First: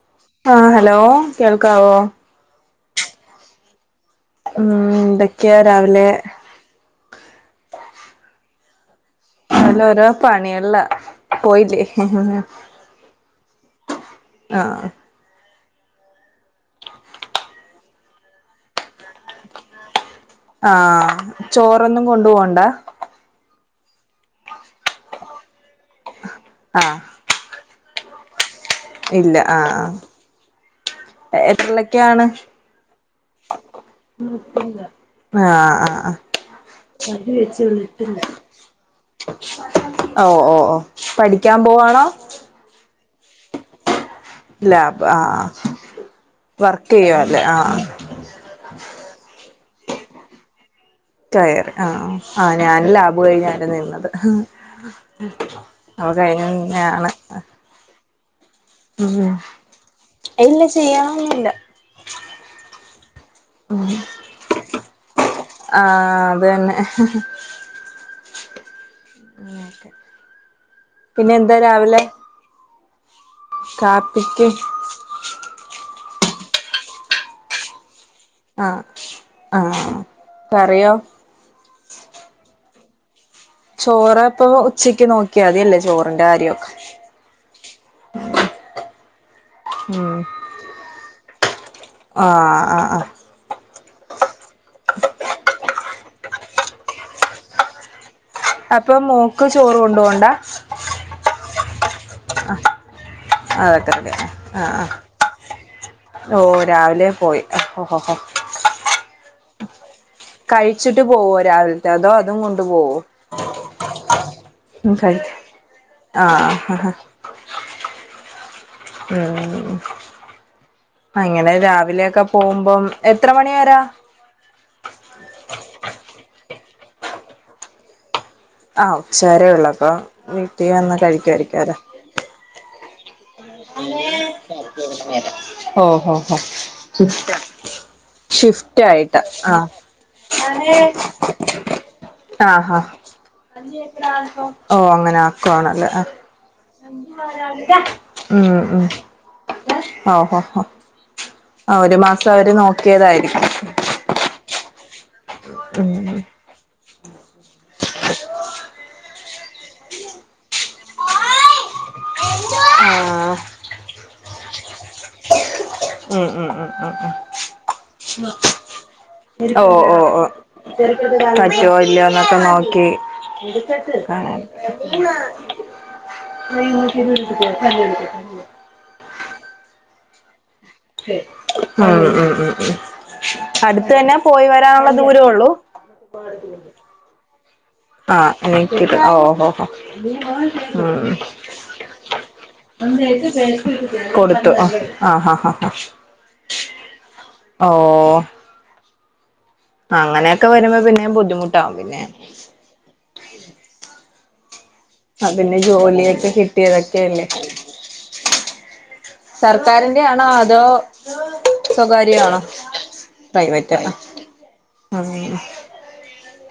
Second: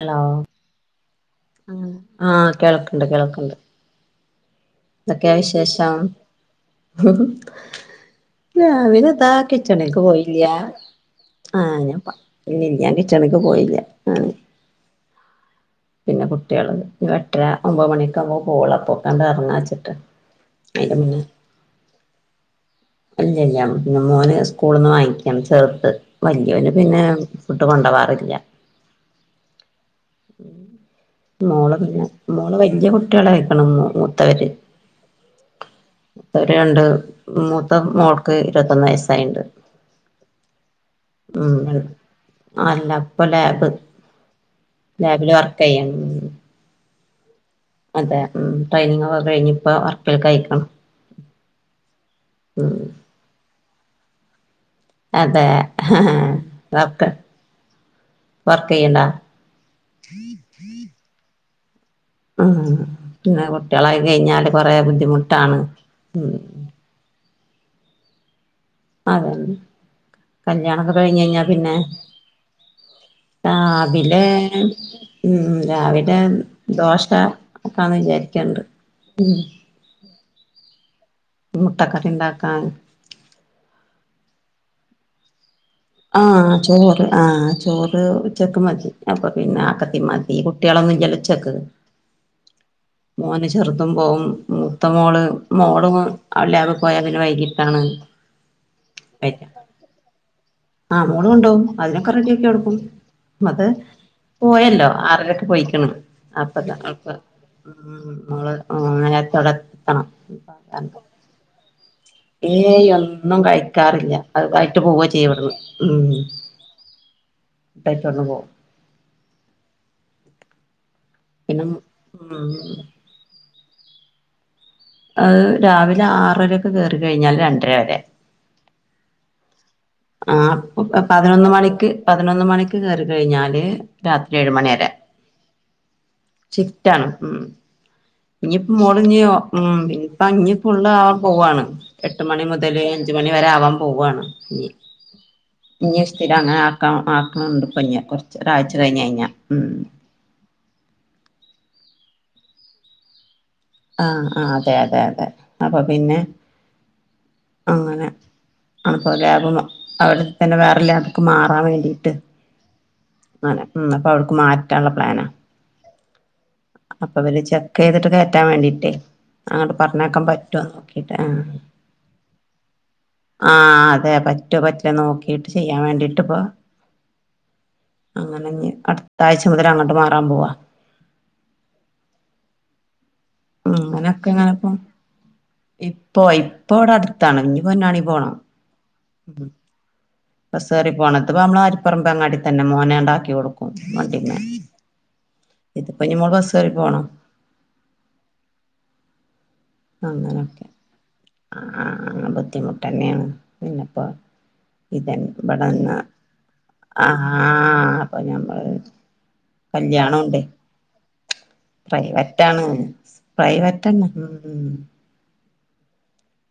Hello ആഹ് hello കേൾക്കാവോ ആഹ് കേൾക്ക്ണ്ട് കേൾക്ക്ണ്ട്. ഉം എന്തെക്ക്യാ രാവിലെ? ഹ് ഹു രാവിലതാ രാവിലെ കിച്ചണിക്ക് ഓരോ പോയില്ല്യ പണികളിലാ ആഹ് പോയില്ലേ ഞാൻ പ [unintelligible] ഞാൻ കിച്ചണ്ക്ക് പോയില്ല്യ ആ ആഹ് പിന്നെ കുട്ടിയാള് എട്ടര ഒമ്പത് മണിയൊക്കാവുമ്പോ പോവൊള്ളു അപ്പൊക്ക എറങ്ങാച്ച്ട്ട ആഹ് ചോറൊന്നും കൊണ്ടു പോവണ്ട ഇല്ല ഇല്ല പിന്ന മോന് സ്കൂള്ന്ന് വാങ്ങിക്കാണ് ചെർത് വല്യയോന് ആഹ് പിന്നെ ഫുഡ്‌ കൊണ്ടവാറില്ല. ഇല്ല ആഹ് ആഹ് മോള് എത്രിലെക്കെ പിന്നെ ആണ് മോള് വല്യ കുട്ടികളെ കഴിക്കണ് മൂത്തവര് ആഹ് ആഹ് ആഹ് മൂത്തവര് രണ്ട് മൂത്ത [unintelligible] മോൾക്ക് ഇരുപത്തൊന്ന് വയസ്സായിണ്ട് ഓ ഓ ഓ പഠിക്കാൻ ഉം പോവാണോ? അല്ല ഇപ്പൊ ലാബ്. ലാബ് ലാബില് ആഹ് വർക്ക് ചെയ്യണം വർക്ക് ചെയ്യുവാല്ലേ ആഹ് അതെ ഉം ട്രെയിനിങ് ഒക്കെ കഴിഞ് ഇപ്പ വർക്കിൽ അയിക്ക്ണ് കയറി ആ ആഹ് ഞാൻ ലാബ് കഴിഞ്ഞാരുന്നു നിന്നത് അതെ അപ്പൊ കഴിഞ്ഞു മുന്നേ വർക്ക് ആണ് വർക്ക് ചെയ്യണ്ടാ ഉം ഇല്ല ചെയ്യ്ണൊന്നുല്ല ആഹ് പിന്നെ കുട്ടിയാളായി കഴിഞ്ഞാല് കൊറേ ബുദ്ധിമുട്ടാണ് ആഹ് മ് അത് തന്നെ അതെന്നെ കല്യാണൊക്കെ കഴിഞ്ഞ്കഴിഞ്ഞാ എന്താ പിന്നെ രാവിലെ രാവിലെ കാപ്പിക്ക് ഉം രാവിലെ ദോശ ആക്കാന്ന് വിചാരി ആഹ് ആഹ് കറിയോ മുട്ട കറി ഇണ്ടാക്കാൻ ചോറപ്പൊ ഉച്ചക്ക് നോക്കിയാതിയല്ലേ ചോറ ആഹ് ചോറ് ആഹ് ചോറ് ഉച്ചക്ക് മതി അപ്പപിന്നെ ആക്കത്തിൻ ഉം മതി കു കുട്ടിയാളൊന്നുല്ലല്ലോ ഉച്ചക്ക് ആഹ് ആഹ് ആഹ് മോന് ചെറ്തും പോവും മൂത്തമോള് മോളും അവള്ലാബ് പോയ പിന്നെ വൈകിട്ടാണ്. അപ്പൊ വര മോക്ക് ചോറ് കൊണ്ടുപോവണ്ടാ? ആ മോള് കൊണ്ടോവും അതിനൊക്കെ റെഡിയാക്കി എടുക്കും. മ് അത് അതൊക്കെ റെഡി ആഹ് പോയല്ലോ ആഹ് ആറരക്ക് പോയിക്ക്ണ്. ഓ അപ്പ രാവിലെ പോയി ഒഹ് ഹോ ഹോ ആഹ് നേരത്തവിടെത്തണം കഴിച്ചിട്ട് പോവോ രാവിലത്തെ അതോ അതും കൊണ്ട് ഏയ് പോവോ ഒന്നും കഴിക്കാറില്ല അത് ആയ്റ്റ്‌ പോവ കഴി ചെയ്യവിടന്ന്. ഉം ആഹ് കയ്ച്ച് ഇവട്ന്ന് പോവും ഉം അങ്ങനെ പിന്നെ രാവിലെക്ക പോവുമ്പം ഉം എത്ര മണി വരാ അത്‌രാവിലെ ആറരക്ക് കേറി കൈഞ്ഞാൽ രണ്ട്ര രവരെ ആഹ് ഉച്ചവരെ ഇള്ളപ്പൊ ആ അപ്പ പതിനൊന്ന് മണിക്ക് പതിനൊന്ന് മണിക്ക് കേറി കഴിഞ്ഞാല് രാത്രി ഏഴ് മണി വരെ ഓ ഹൊ ഹൊ ഇഞ്പ്പോ മോള് ഇഞ് ആഹ് ഉം ഇഞ്പ്പ ഇഞ് ഫുള്ളാവാൻ പോവാണ് എട്ട് മണി ആഹ് മുതല് ആഹ് അഞ്ച് മണി വരെ ആവാൻ പോവാണ്. ഇഞ്, ഓഹ് അങ്ങനെ ആക്കുവാണല്ലേ ഇഞ് ആഹ് സ്ഥിരം അങ്ങനെ ആക്കാ ആക്ക്ണ് ഇണ്ട്പ്പൊ കൊ ച്ച് ഒരാഴ്ച്ച കഴിഞ് കഴിഞ്ഞ ഉം അ ഹ ഹ ആ ഒരു മാസഅവര് നോക്കിയതാരിക്കും ആ ആ അതെ അതെ അതെ അപ്പൊ ഉം ഉം പിന്നെ അങ്ങനെ ആണപ്പോ ലാബമ അവ്ടെ തന്നെ വേറെ ലാബൊക്ക മാറാ വേണ്ടിട്ട് ആ അങ്ങനെ ഉം ഇന്ന് അവള്ക്ക് മാറ്റാനുള്ള പ്ലാനാ ഉം ഉം ഉം അപ്പവര് ചെക്കെയ്തിട്ട് കേറ്റാവേണ്ടിട്ടേ ഓ ഓ ഓ ആ പറ്റോ ഇല്ലയോന്നൊക്കെ നോക്കി ആ അതെ എടുക്കട്ടെ പറ്റോ പറ്റില്ല നോക്കിട്ട് ചെയ്യാൻ വേണ്ടിട്ട് [unintelligible] അങ്ങനിഞ്ഞി അട്ത്തായ്ച മുതലങ്ങട്ട് മാറാൻ പോവാ ഉം ഉം ഉം ഉം അടുത്തന്നെ പോയ് വരാഒള്ള ദൂരഉള്ളൂ ഇപ്പോയ് ഇപ്പ അവടടുത്താണ് ഇനി പൊന്നാണി പോണം ആഹ് എനിക്ക് ഓ ഹോ ഉം ഹോ ബസ്കേറി ഉം പോണം ഇതിപ്പൊ നമ്മളരു പ്പറമ്പ അങ്ങാടി തന്നെ മോന ണ്ടാക്കി കൊടുക്കും. വണ്ടിമ കൊടുത്തു ആഹ് ആഹ് ആഹ് ആഹ് ബിനിമോൾക്ക് ബസ് കേറി പോണം ഓ അങ്ങനെഒക്കെ അങ്ങനൊക്കെ വരുമ്പ പിന്നേം ബുദ്ധിമുട്ടാവും പിന്നെ ബുദ്ധിമുട്ട് തനെയാണ് പിന്നപ്പ ഇതന് ആ പിന്നെ ഇവിടെന്ന് ജോലിയൊക്കെ ആ കിട്ടിയതൊക്കെയല്ലേ അപ്പ ഞമ്മള് സർക്കാരിന്റെ ആണോ കല്യാണുണ്ട് അതോ സ്വകാര്യ ആണോ പ്രൈവറ്റാണ് പ്രൈവറ്റാണോ പ്രൈവറ്റന്നെ ഉം ഉം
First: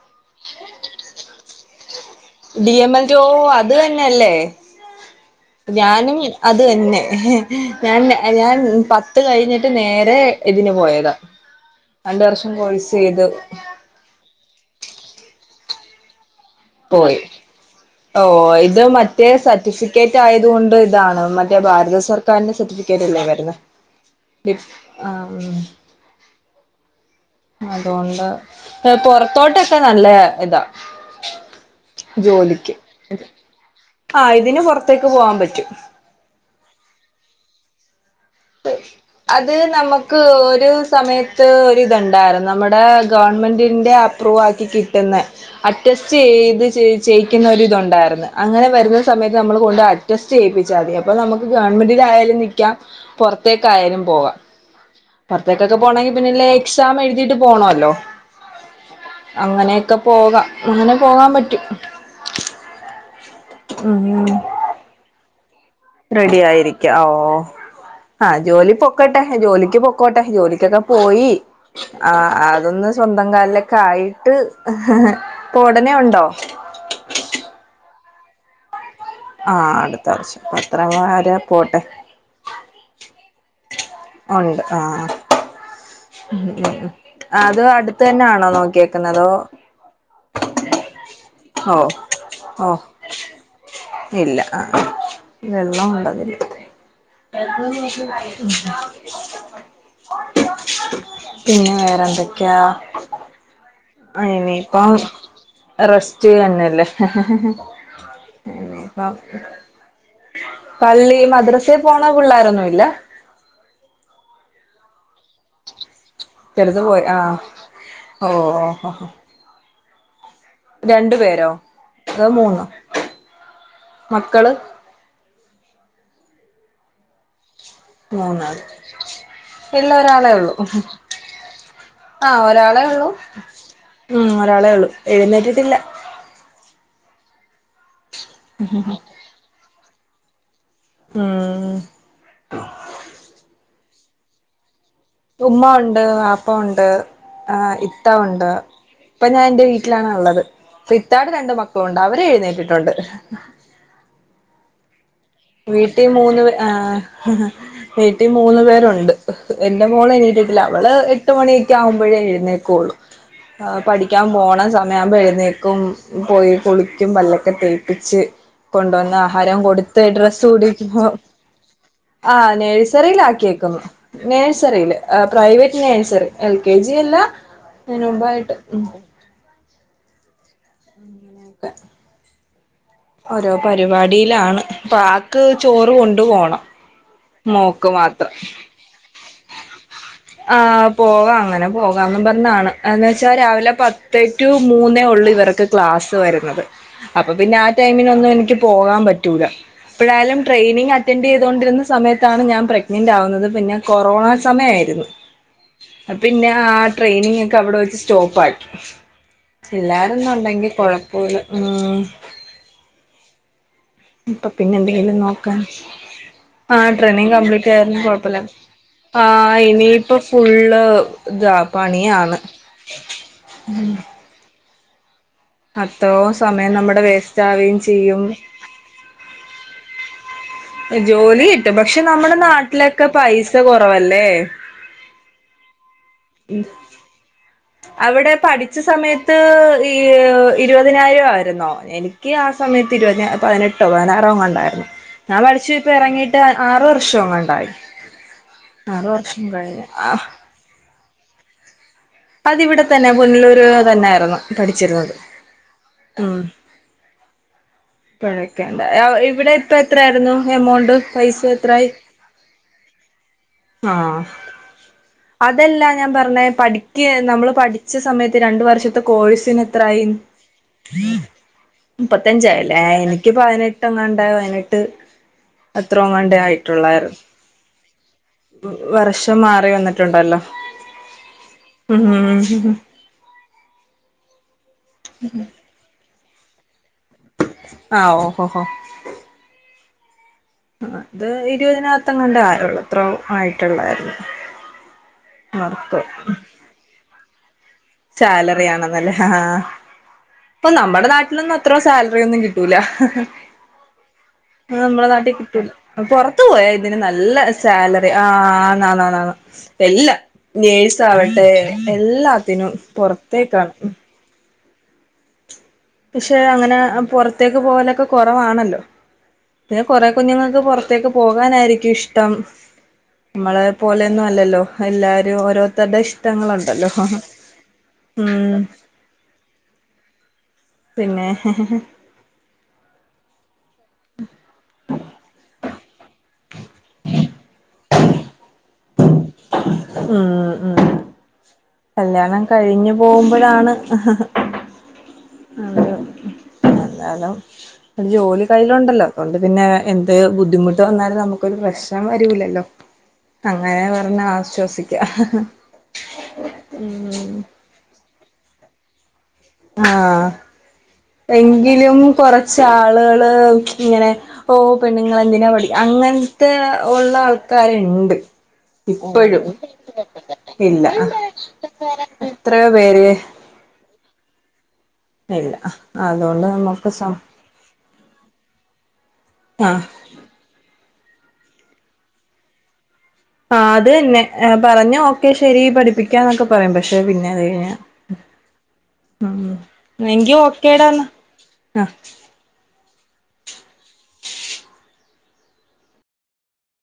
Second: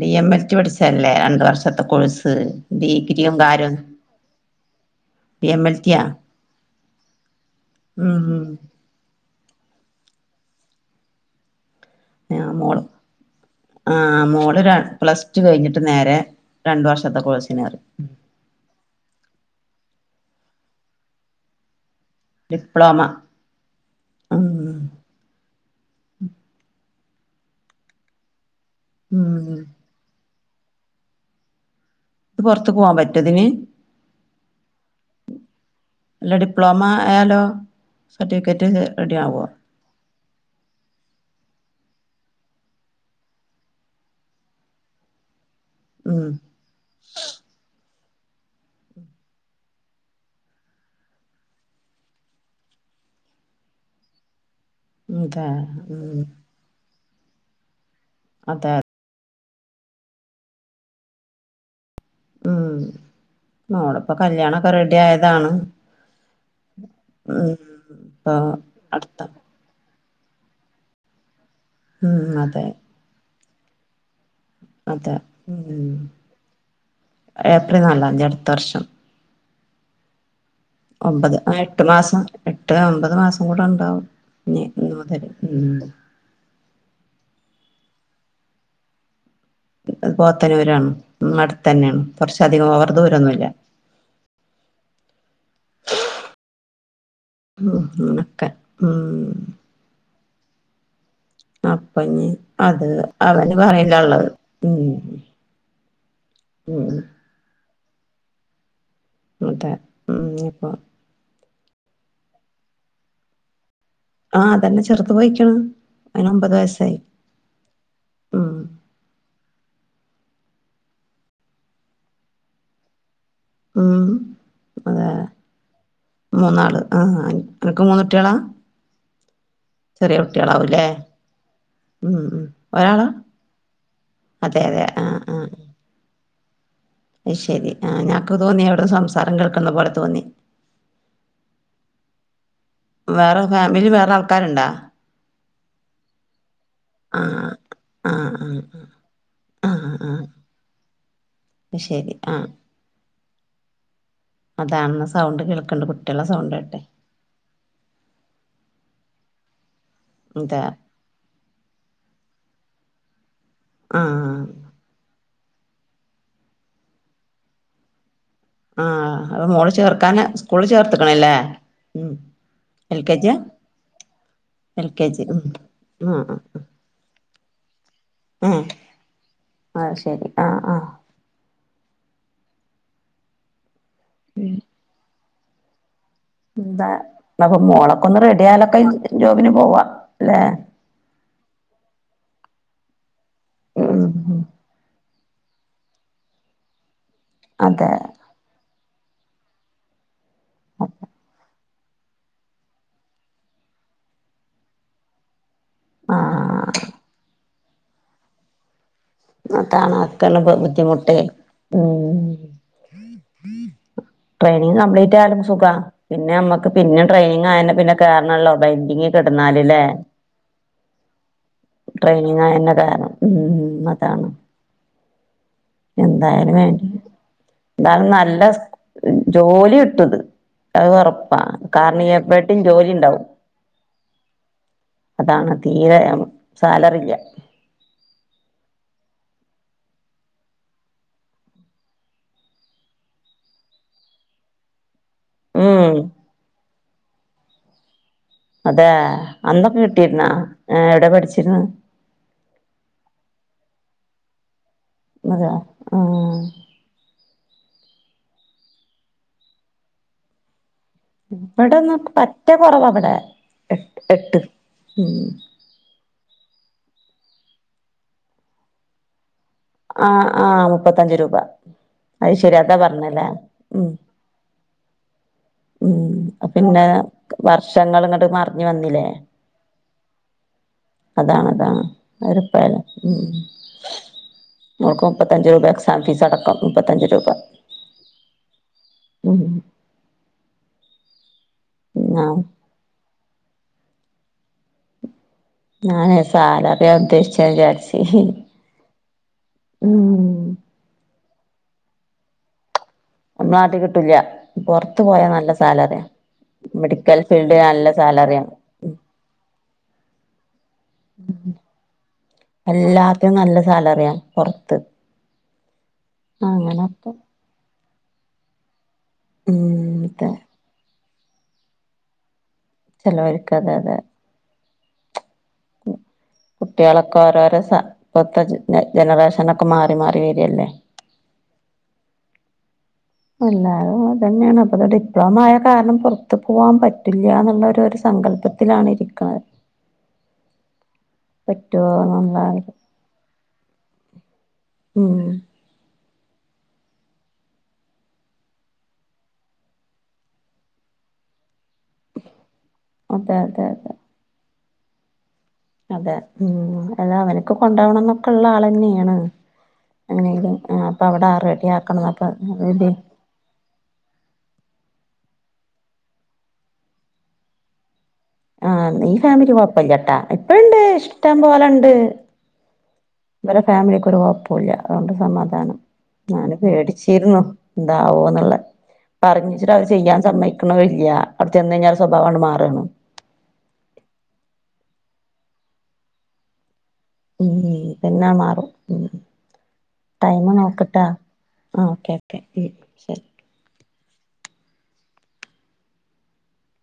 ഡി എം എൽറ്റി പഠിച്ചല്ലേ രണ്ട് വർഷത്തെ കോഴ്സ് ഡി എം എൽറ്റി ഓ ഡിഗ്രിയും അത് കാര്യം തന്നെ അല്ലെ ഡി എം എൽ ടിയാ ഞാനും അത് തന്നെ ഞാൻ ഉം ഞാൻ പ പത്ത് കഴിഞ്ഞിട്ട് നേരെ ഇതിന് പോയതാ രണ്ട് ആ വർഷം മോള് കോഴ്സ് ചെയ്തു ആ മോള് രണ് പ്ലസ് ടു കൈഞ്ഞിട്ട് നേരെ പോയി രണ്ടുവർഷത്തെ കോഴ്സിന്കേറി ഓ ഇത് മറ്റേ സർട്ടിഫിക്കറ്റായതുകൊണ്ട് ഇതാണ് മറ്റേ ഭാരത സർ കറന്റ്‌ ഡിപ്ലോമ സട്ടിഫിക്കറ്റ് അല്ലേ വരുന്നെ ഉം ഡിപ് ആം അതുകൊണ്ട് ഉം പൊറത്തോട്ടൊക്കെ നല്ല ഇതാ ഇത് പൊറ്ത്തു പോവാ പറ്റോ ഇതിന് ആ ഇതിന് പൊറ്ത്തേക്ക് പോവാപറ്റും അല്ല ഡിപ്ലോമ ആയാലോ സട്ടിഫിക്കറ്റ് റെഡി ആവുവൊ ക്ക് ഒരു സമയത്ത് ഒരിതൊണ്ടാര്ന്നു നമ്മടെ ഗവൺമെന്റിൻ്റെ അപ്രൂവാക്കി കിട്ട്ന്നെ അറ്റസ്റ്റ് ഉം ചെയ്ത് ചെയ് ചെയ്ക്കുന്നൊരിതൊണ്ടാര്ന്ന് അങ്ങനെ വരുന്ന സമയത്ത് നമ്മള് കൊണ്ട് അറ്റസ്സ്റ്റ് ചെയ്യിപ്പിച്ചാതി അപ്പ നമക്ക് ഗവൺമെന്റിലായാലും നിക്കാം പൊറ്ത്തേക്കായലും പോകാം അതെ പൊറ്ത്തേക്കൊക്കെ പോണോങ്കി ഉം പിന്നെ ലെ എക്സാമെഴ്തിട്ട് പോണോല്ലോ അതെ അങ്ങനെയൊക്കെ പോകാം അങ്ങനെ പോകാൻ പറ്റൂ ഉം മൊളെ ഇപ്പോ ഉം കല്യാണൊക്കെ റെഡി ആയതാണ് റെഡി ആയിരിക്കാം ഓ ഉം ആ ഇപ്പൊ ജോലി അടുത്ത പൊക്കട്ടെ ജോലിക്ക് പൊ പൊക്കോട്ടെ ജോലിക്കൊക്കെ പോയി ആ ഉം അതെ അതൊന്ന് സ്വന്തം കാല്ലൊക്കെ ആയി ട്ട് അതെ ഇപ്പൊ ഒടനെ ഉണ്ടോ ഏപ്രി ൽനാലാതി അടുത്ത വർഷം ആ അടുത്തവർഷംഅത്രനാ ഒമ്പത് വരെ ആ പോട്ടെ എട്ട് മാസം എട്ട് അമ്പത് മാസം കൂടെ ഒണ്ടാവും ഒണ്ട് ആ ഉ ഉം ഉ അത് അടുത്ത തന്നൊണോ നോക്കിയക്കെന്ന അതോ പോത്തനൂരാണ് ഉ അടുത്ത് ഓ തന്നെയാണ് കുറച്ച അധികം ഓ അവർ ദൂരൊന്നുല്ല ഇല്ല [unintelligible] ഉം അങ്ങനൊക്കെ ഉം പിന്നെ അപ്പൊ വേറെ ഇനി എന്തൊക്കെയാ അത് അവന് പറയില്ല ഉള്ളത് ഉ റെസ്റ്റ് അന്നല്ലേ ഇനിപ്പ അതെ ഉം ഇപ്പൊ പള്ളി മദ്രസേൽ പോണ പിള്ളാരൊന്നും ഇല്ല ആഹ് അതന്നെ ചെറുത് പോയിക്കണ് അതിന് ഒമ്പത് വയസ്സായി ആഹ് ഓ ഉം ഓ ഹൊ ഹൊ രണ്ടു പേരോ അതോ മൂന്നോ മ് മക്കള് അതെ മൂന്നാള് ആ അനക്ക് മൂന്നൊട്ടികളാ ഇല്ലാ ഒരാളേ ഉള്ളു ഉം അഹ് ഉം ഒരാളെ ഒരാളാ ഉള്ളൂ ഉം അതെ ഒരാളെ അതെ ഉള്ളൂ ആഹ് എഴന്നേറ്റിട്ടില്ല അയ്ശരി ആ നാക്ക് തോന്നി അവിടന്ന് സംസാരം കേൾക്കുന്ന പോലെ തോന്നി ഉം വേറെ ഫാമിലി വേറെ ആൾക്കാരുണ്ടോ ഉമ്മ ഒണ്ട് വാപ്പ ഒണ്ട് ആഹ് ആ ഇത്ത ആഹ് ഒണ്ട് ആഹ് ഇപ്പ ഞാൻ എന്റെ ആഹ് വീട്ടിലാണ് ആഹ് ഒള്ളത് ഇത്താടെ രണ്ട് അത് മക്കളുണ്ട് ശരി അവര് ആഹ് എഴുന്നേറ്റിട്ടുണ്ട് അതാണ് സൗണ്ട് കേൾക്കണ്ട് കുട്ടികളെ സൗണ്ട് കേട്ടെ വീട്ടി മൂന്ന് പേരുണ്ട് എന്റെ മോളെ എനീറ്റിട്ടില്ല ഇതാ അവള് എ ട്ട് മണിയൊക്കെ ആകുമ്പോഴേ എഴുന്നേക്കുള്ളൂ പഠിക്കാൻ ആഹ് പോണ സ മയമാവുമ്പോ എഴുന്നേക്കും പോയി കുളിക്കും പല്ലൊക്കെ തേപ്പിച്ച് കൊണ്ടുന്ന് ആഹ് അത് ആഹാരം മോള് കൊടുത്ത് ചേർക്കാന് ഡ്രസ്സ് സ്കൂളിൽ ഇടീക്കുമ്പോ ചേർത്തക്കണല്ലേ ഉം ആ എൽ കെ നേഴ്സറിൽ ജിയാ ആക്കിയേക്കുന്നു എൽ നേഴ്സറില് കെ ജി ഉം പ്രൈവറ്റ് നേഴ്സറി ആഹ് എൽ കെ ജി അല്ല അതിന് മുമ്പായിട്ട് ഉം അഹ് ശരി ആഹ് ആഹ് അങ്ങൻത്തെ ഓരോ പരിപാടിയിലാണ് പ്പആക്ക് ചോറ് കൊണ്ടു പോണം അതാ പ്പ മോക്ക് മോളൊക്കെ ഒന്ന് മാത്രം റെഡിയായാലൊക്കെ ജോബിന് പോവാ അല്ലെ പോകാം അങ്ങനെ പോകാംന്ന് പറഞ്ഞാണ് എന്ന് വെച്ചാൽ രാവിലെ പത്ത് ഉം ടു മൂന്നേ ഉള്ളൂ ഇവര്ക്ക് ക്ലാസ്സ്‌ വരുന്നത് അപ്പൊ പിന്നെ ആ അതെ ടൈമിനൊന്നും എനിക്ക് പോകാൻ പറ്റൂല ഇപ്പോഴാലും ട്രെയിനിങ് അറ്റൻഡ് ചെയ്തൊണ്ടിരിന്ന് സമയത്താണ് ഞാൻ പ്രഗ്നന്റ് ആവുന്നത് പിന്നെ കൊറോണ സമയയിരുന്നു അപ്പ പിന്നെ ആഹ് ആ ട്രെയിനിങ്ങോക്കെ അവിടെ വച്ച് സ്റ്റോപ്പ് ആക്കി അതാണ് അതാണ് ഇല്ലായിരുന്നുണ്ടെങ്കിൽ ബുദ്ധിമുട്ട് കൊഴപ്പമില്ല ഉം ബ്ബക്ക് ഇപ്പ പിന്നെ ട്രെയിനിങ് കംപ്ലീറ്റ് എന്തെങ്കിലും ആയാലും നോക്കാൻ സുഖാ പിന്നെ നമ്മക്ക് ആ പിന്നെ ട്രെയിനിങ് കംപ്ലീറ്റ് ആയന്നെ ആയ പിന്നെ കാരണം കൊഴപ്പില്ല കേറണല്ലോ ബൈൻഡിങ് ആഹ് കിടന്നാല് ല്ലേ ഇനിയിപ്പ ഫുള്ള് ഇതാ പണിയാണ് ട്രെയിനിങ് ആയന്നെ കേറണം ഉം അതാണ് അത്രോ എന്തായാലും സമയം വേണ്ടി നമ്മുടെ വേസ്റ്റ് ആവുകയും എന്തായാലും ചെയ്യും നല്ല ജോലി ഇട്ടത് അത് ഒറപ്പാ. ജോലി കിട്ടും പക്ഷെ കാരണം നമ്മുടെ ഞാപ്പേട്ടും നാട്ടിലൊക്കെ ജോലിയെണ്ടാവും. പൈസ കുറവല്ലേ അതാണ് തീരെ ഉം സാലറി ഇല്ല അവിടെ പഠിച്ച സമയത്ത് ഈ ഇരുപതിനായിരം ആയിരുന്നോ എനിക്ക് ക്ക് ആ സമയത്ത് ഇരുപതിന പതിനെട്ടോ പതിനാറോങ്ങാണ്ടായിരുന്നു ഞാൻ പഠിച്ചു ഇപ്പ ഉം ഇറങ്ങീട്ട് ആറു വർഷോങ്ങണ്ടായി അതെ അന്നൊക്കെ കിട്ടിയിരുന്നാ എ എവിടെ പഠിച്ചിര്ന്നെ പ്പതി ഇവിടെ തന്നെ പുനലൂര് തന്നെയിരുന്നു പഠിച്ചിരുന്നത് അത ആഹ് കെഴക്കേണ്ട. A ഇവടെയിപ്പ എത്രയാരുന്നു amount? പൈസ എത്രായി ഇവടെന്ന് പറ്റ കറവെവിടെ. എ എട്ട് ഉം അതെല്ല ഞാ പറഞ്ഞേ. പഠിക്ക് നമ്മള് പഠിച്ച സമയത്ത് രണ്ട് വർഷത്തെ കോഴ്സിന് എത്രായി? ആ ആ മുപ്പത്തഞ്ച് രൂപ അത് ശരി അതാ മുപ്പത്തഞ്ചായല്ലേ. പറഞ്ഞല്ലേ എനിക്ക് ഉം പതിനെട്ടെങ്ങാ പതിനെട്ട്. ഉം അത്രോങ്ങാണ്ടേ പിന്നെ ആയിട്ടൊള്ളാരുന്നു. വർഷങ്ങൾ ഇങ്ങോട്ട് മറിഞ്ഞു വന്നില്ലേ വർഷം മാറി വന്നിട്ടൊണ്ടല്ലോ. അതാണ് അതാണ് ഉം ഒരുപ്പായാല ഉം മോക്കുപ്പത്തഞ്ചുരൂപയെക്സാംഫീസടക്കാന്നുപ്പത്തഞ്ചു രൂപ. ആഹ് ഓഹോഹോ ഉം ഇത് ആ ഇരുപതിനത്തേങ്ങാണ്ടേ യായൊള്ളൂ. അത്രോം ആയിട്ടൊള്ളാരുന്നു. ഞാനേ സാലറിയദ്ദേശിച്ചേ വിചാരിച്ച്. സാലറി ആണെന്നല്ലേ ആഹ്. ഉം ഇപ്പ നമ്മെടെ നാട്ടിലൊന്നുയ ത്ര സാലറിയൊന്നും കിട്ടൂല. നമ്മളെ നാട്ടിൽ കിട്ടൂല പുറത്ത് നമ്മടെ പോയാ നാട്ടി നല്ല കിട്ടൂല. സാലറിയാ പൊറത്തുപോയായിതിന് മെഡിക്കൽ നല്ല ഫീൽഡ് നല്ല സാലറി ആഹ് സാലറിയാണ് ആഹ്. ആന്നാന്നാന്ന്. എല്ലാം നേഴ്സാവെട്ടെ എല്ലാത്തിനും. എല്ലാത്തിനും നല്ല പൊറത്തേക്കാണ് സാലറിയാണ്. പൊറത്ത്. പക്ഷേ അങ്ങനെ പൊറത്തേക്ക് പോകലെക്കെ കൊറവാണല്ലോ. പിന്നെ ഉം കെറെ അതെ കുഞ്ഞുങ്ങക്ക് പൊറത്തേക്ക് പോകാനാരിക്കു ഇഷ്ടം. ചിലവർക്ക് അതെ അതെ നമ്മളെപ്പോലൊന്നു ല്ലല്ലോ. എല്ലാരും ഓരോത്തരുടെയിഷ് കുട്ടികളക്കെ ഓരോരോ സ. ഇപ്പത്തെ ഉം ജനറേഷനൊക്കെ മാറി മാറി വരികല്ലേ. പിന്നെ എല്ലാരും അത് തന്നെയാണ്. അപ്പത് ഡിപ്ലോമയായ കാരണം പൊറത്ത് പോവാൻ പറ്റില്ലാന്നൊള്ളൊരു സങ്കല്പത്തി ഉം ഉം പറ്റുവോ കല്യാണം എന്നുള്ള കഴിഞ്ഞു പോകുമ്പോഴാണ് അഹ ഉം എന്നാലും ഒര് ജോലി കയ്യിലൊണ്ടല്ലോ. അതുകൊണ്ട് പിന്നെ എന്ത് ബുദ്ധിമുട്ട് വന്നാലും നമ്മക്കൊരു പ്രശ് നം വരൂലല്ലോ. അതെ അതെ അങ്ങനെ അതെ പറഞ്ഞ് ആശ്വസിക്ക. അതെ. ഉം അതാ അവനെക്ക് കൊണ്ടുപ്പോണെന്നൊക്കെയൊള്ളയാളന്നെയാണ്. ആഹ് അങ്ങനേലും. ആ അപ്പ അവെടെ എങ്കിലും കൊറച്ച് ആറെഡിയാക്കണന്നെക്കെയതല്ലേ. ആളുകള് ഇങ്ങനെ ഓ പെണ്ണുങ്ങളെന്തിനാ പടിക്ക. അങ്ങനെത്തെ ഒള്ളയാൾക്കാരൊണ്ട്. ആഹ് ഈ ഇപ്പഴും. ഫാമിലി കൊഴപ്പല്ലട്ടാ ഇപ്പഴുണ്ട് ഇല്ല ഇഷ്ടം എത്രയോപ്പേര്? വേറെ ഫാമിലി കുറവെ വില്ല. അതുകൊണ്ട് ഇല്ല സമാധാനം. അതുകൊണ്ട് ഞാന് നമുക്ക് സം പേടിച്ചിരുന്നു. എന്താവുന്നോള്ളേ. ആഹ് പറഞ്ഞിയച്ചിട്ടയവര് ചെയ്യാൻ സമ്മയിക്കണുവില്ലാ. അത് ചെന്ന് കഴിഞ്ഞായവര് സ്വഭാവാങ്ങ്ട്ട് മാറുകാണ്. ആ അത് തന്നെ. ആ പറഞ്ഞോക്കെ ശെരി പഠിപ്പി ന്നൊക്കെ പറയും പക്ഷെ പിന്നെ അത് കഴിഞ്ഞാ. ഉം പിന്നെ മാറും ഉം എങ്കി ഓക്കേടെന്നാ. ആഹ് ക്കെ ശെരി